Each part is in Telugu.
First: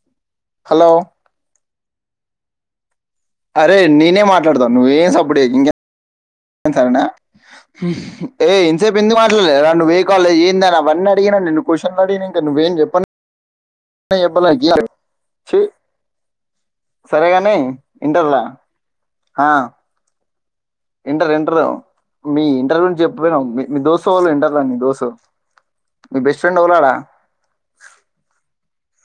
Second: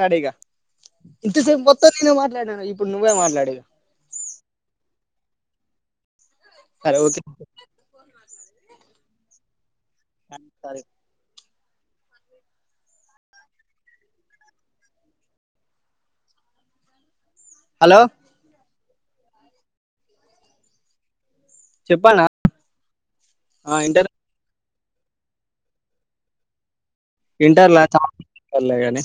నాడీగా హలో ఇంతసేపు మ సో నేను మాట్లాడ్నానా ఇప్పుడు నువ్వే మాట్లాడు ఇగ అరే నేనే మాట్లాడతాన్ నువ్వేం సప్ పూడే ఇంగ్య ఏం సరే కారణ ఓకే ఏ ఇంసేపు ఎందుక్ మాట్లాడలేద్ రా నువ్వు ఏ కాలేజ్ ఎందని సరే అవన్నీ అడిగిన నిన్ను క్యూషన్లు అడిగినంక నువ్వేం [unintelligible] చి సరేగానీ హలో ఇంటర్లా హా ఇంటర్ ఇన్ టర్ చెప్పన్నా మీ ఇంటర్ గుంరించ్ చెప్లే నాక్ మీ మీ దోస్త్ గోల్ ఇంటర్ [unintelligible] దోస్ మీ బెస్ట్ ఫ్రెండ్ యొవ్లడ ఇంటర్లా [unintelligible] గానీ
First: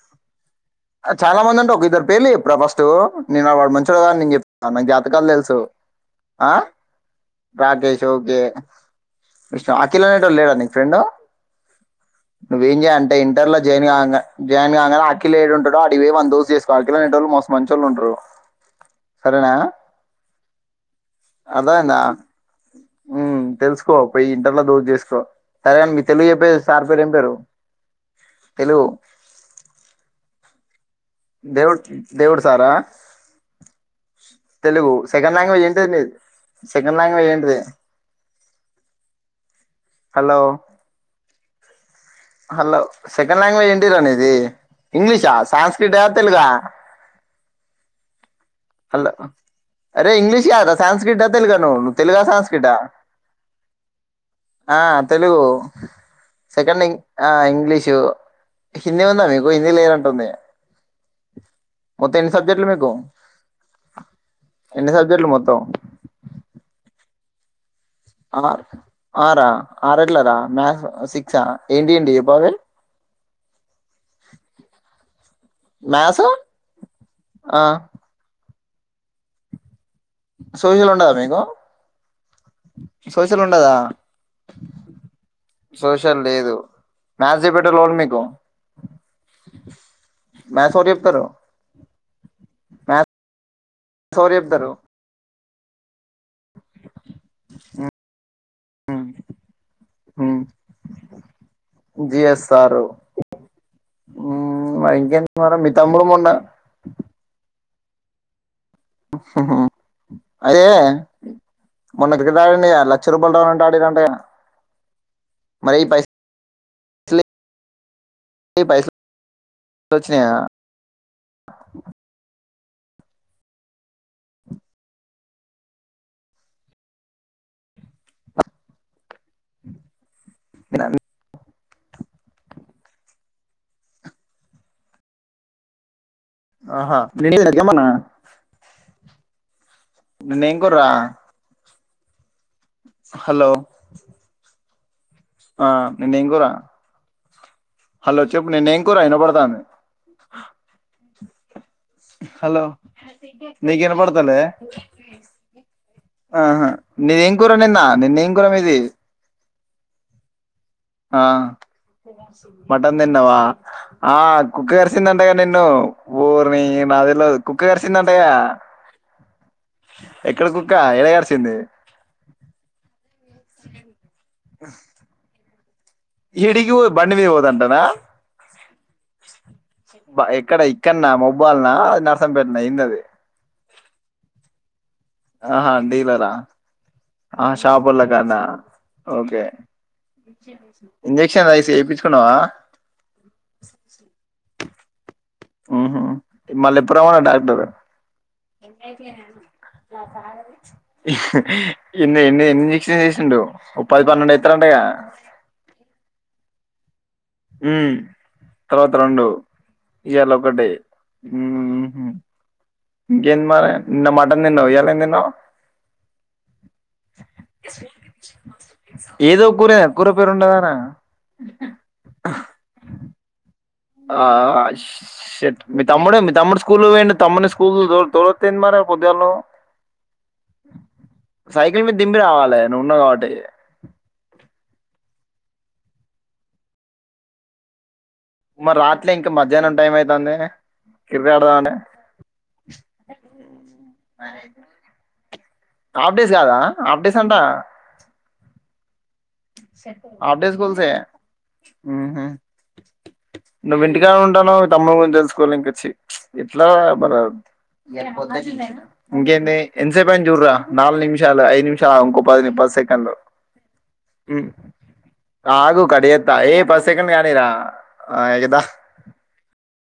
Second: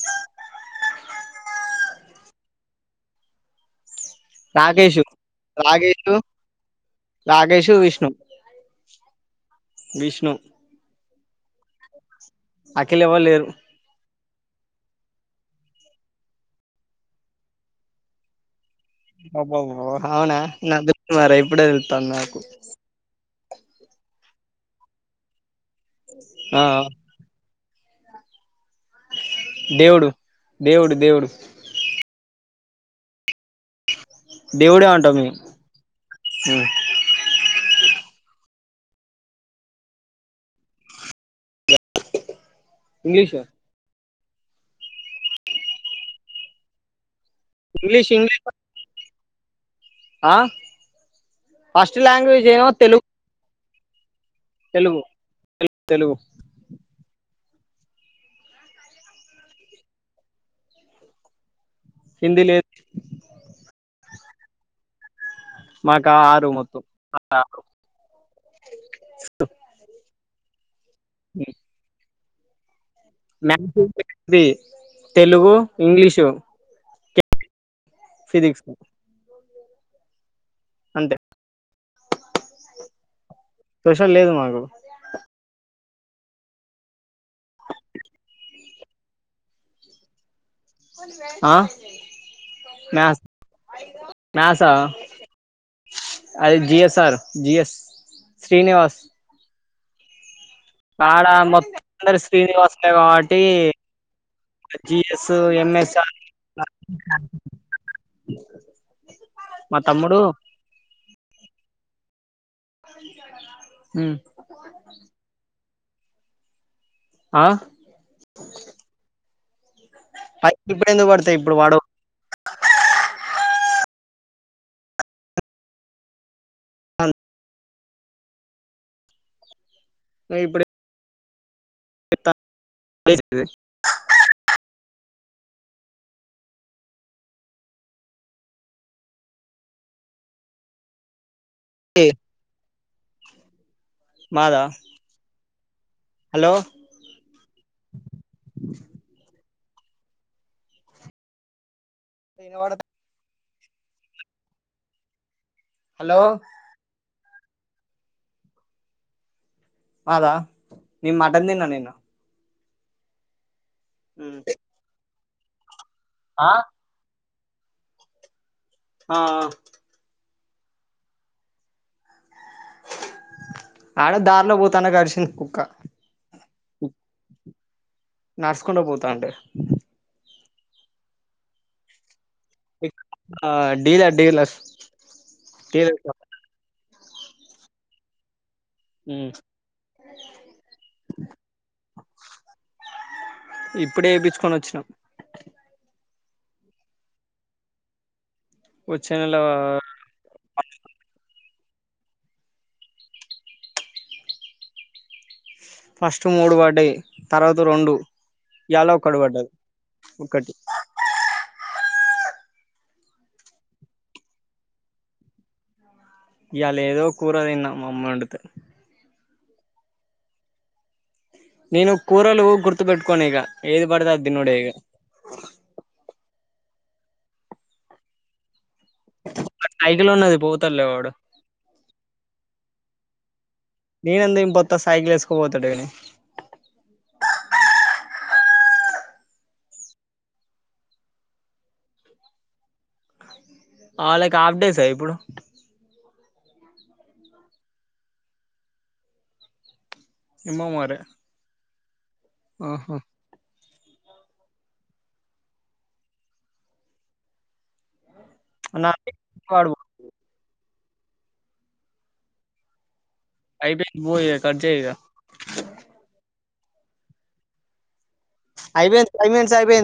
ఆ చాలా మందుంటారు ఒక ఇద్దరు పేర్లు ఎప్పు రా ఫస్ట్ నీలా వాడ్ మంచ్ చ్ గాద నేన్ జెప్తాన్న నాకు రాకేష్ జాతకాలు తెలుసు రాకేష్ ఆ రాకేష్ ఓకే విష్ణ అఖిల్ విష్ణు అనేటోలేడా నీక్ ఫ్రెండ్ నువ్వేం అఖిల్ జేయంటే ఎవరు లేరు ఇంటర్లో జాయిన్ గంగా జాయిన్ గంగనే అకిలే డుంటాడు ల అటికి పోయ్ వాన్ దోస్త్ చేస్కో అఖిల్ అనేటోళ్లు మస్త్ మంచోళ్ళుంటారు బ బ బ బా అవునా నక్దేల్ద్ మరె ఇప్పుడే తేల్తంద్ నాకు తెల్సుకో పోయి ఇంటర్లో దోస్త్ చేసుకో సరే మీ తెలుగు చెప్పేరు ఆ సార్ పేరు ఏం పేరు తెలుగు దేవుడు దేవుడు దేవుడు దేవుడ్ దేవుడు సారా దేవుడే తెలుగు అంటాం మేము సెకండ్ లాంగ్వేజ్ ఏంటిద్ నిద్ సెకండ్ లాంగ్వేజ్ ఏంటిది hello hello English second language ఏంటి రా నీద్ రే ఇంగ్లీషా సాస్క్రిట్ తెలుగ ఇంగ్లీష్ ఇంగ్లీష్ లా అరే ఆ ఇంగ్లిష్ కాద్ రా సాస్క్రిట్ ఆ తెలుగు ఆ ను ఫస్ట్ తెలుగ ఆ లాంగ్వేజ్ సంస్క్రిట్ ఏమో ఆ తెలుగు ఆ తెలుగు తెలుగు సెకెండ్ ఇంగ్ ఆ ఇంగ్లీషు హిందీ ఉందా మీకు హిందీ లేనటుంది మొత్తం ఎన్ని హిందీ లేదు సబ్జెక్ట్లు మీకు ఎన్ని సబ్జెక్ట్లు మొత్ మాకా ఆరు మొత్తం. ఆరు ఆర్ ఆరా ఆరె ట్లరా మ్యాసు సిక్సా ఏంటి ఏంటి జెప్ [unintelligible] మ్యాసు [unintelligible] ది తెలుగు ఇంగ్లీషు. అ. [unintelligible] సోషలుండదా అంతే మీకు. సోషలుండదా. సోషల్ లేదు మాకు సోషల్ లేదు మ్యాసు [unintelligible] ఓర్ మీకు మ్యాసెవర్ జెప్తారు మా. మ్యాస అదె జియస్సార్ జియస్ శ్రీనివాస్. ఉమ్ ఆడ మొత్తం [unintelligible] సారు శ్రీనివాసులే కావట్టీ మరి ఇంకేంటి జిఎస్సు మరి మీ ఎమ్మెస్ తమ్ముడు మొన్న [unintelligible] తమ్ముడు అదే. మన క్రికెటాడిండు గా లక్ష రూపాయ్లు డౌన్ంట ఆడిర్రంట గా. మరీ పైస్ అ పైసలు వచ్చినాయా అయ్ ఇప్పుడెందుకు పడ్తాయ్ ఇబ్బుడు పడవ్. అన్ గ ఇబ్బుడె [unintelligible] ఆహా [unintelligible] ఏమన్న నిన్నేం కూర. ఎ హలో ఆ నిన్న ఎంగూరా హలో హలో చెప్పు నేను ఏం కూ ర అయిన పడతాను హలో నీకేన్ పడుతలే హలో నేను ఏం కూూర నిన్న నిన్న ఏం కూరం ఇది అదా ని మాటంద నే ననేను మటన్ తెన్నవా ఆ కుక్క కర్సిందన్న అంతగా నేన్నను ఆ ఊరు న నాలా కుకు కరిసిందంటయా ఆ ఎక్కడి కుక్క ఎడగరిసింది ఆడ దారిలో పోతాను కరిసింది కుక్క హిడిగి బండివి హోదంటానా నడుచకుండా పోతాంటే ఇక్కడ ఇక్కన్నా మొబైల్ నా పెట్న ఇన్నది ఢీలా డీలాస్ ఆహా డీలరా ఆ ాబలగాదా ఉమ్ ఓకే ఇంజెక్షన్సి చేయించుకున్నావా ఇప్పుడే ఏపిచ్చుకొని వచ్చినాం మల్లెపురమనా డాక్టర్ ఎతే వచ్చే నెల ఇన్న ఎ ఎన్ని జిక్షన్ చేసిండ ముప్పది పన్నెడు ఎత్ర అండగా అడే ఉ తర్వాత రెండు పడ్డది ఇవాళ ఒక్కటి ఒకటి ఉ ఇంకేంది మరి నిన్న మటన్ తిన్నావు ఎలా ఏమి తిన్నాోవు ఇళ ఏదో కూర తిన్న మా అమ్మ ఉండితే ఏదో కూర కూర పేరుండదనా నేను కూరలు గుర్తు పెట్టుకోని ఇక ఆ షట్ మీ తమ్ముడే మీ తమ్ముడు స్కూల్కోయుండు తమ్ముని స్కూల్ కు తొ తొక్కపోయిండు పోదను సైకిల్ ఉన్నది పోతడులే వాడు సైకిల్ మీద్ ఇంప్ నే రావాలే నువ్వున్నావు కాబట్టి నేనెందుకు పొత్త సైకిల్ వేసుకో పోతడుగాని మరి రాత్రి ఇంకా మధ్యాహ్నం టైం అయితంది కిర్కెట్ ఆడదామని ఆ లక్ హాఫ్ డేస్ ఆ ఇప్పుడు ఆప్డేస్ కాదా ఆప్డేస్ అంటా అప్డేస్ ఏమో స్కూల్స్ ఏ మరి ఆహా నువ్వు ఇంటికానే ఉంటానో మీ తమ్ముని గురించి తెలుసుకోవాలి ఇంక చ్చి ఇట్లా మ నాది ఇంకేంది ఎన్సేపైది జుడ్ర నాలుగు నిమిషాలు ఐదు నిమిషాలు ఇంకో పది పది సెకండ్లు అయిపోయింది పో ఇగ ఉమ్ కట్ చేయి ఇగ అగు కడియేత్తా యే ఒక సెకండ్ కానీరా ఆ ఎగదా అయిపోయింది ఫైవ్ మినిట్స్ అయిపోయింది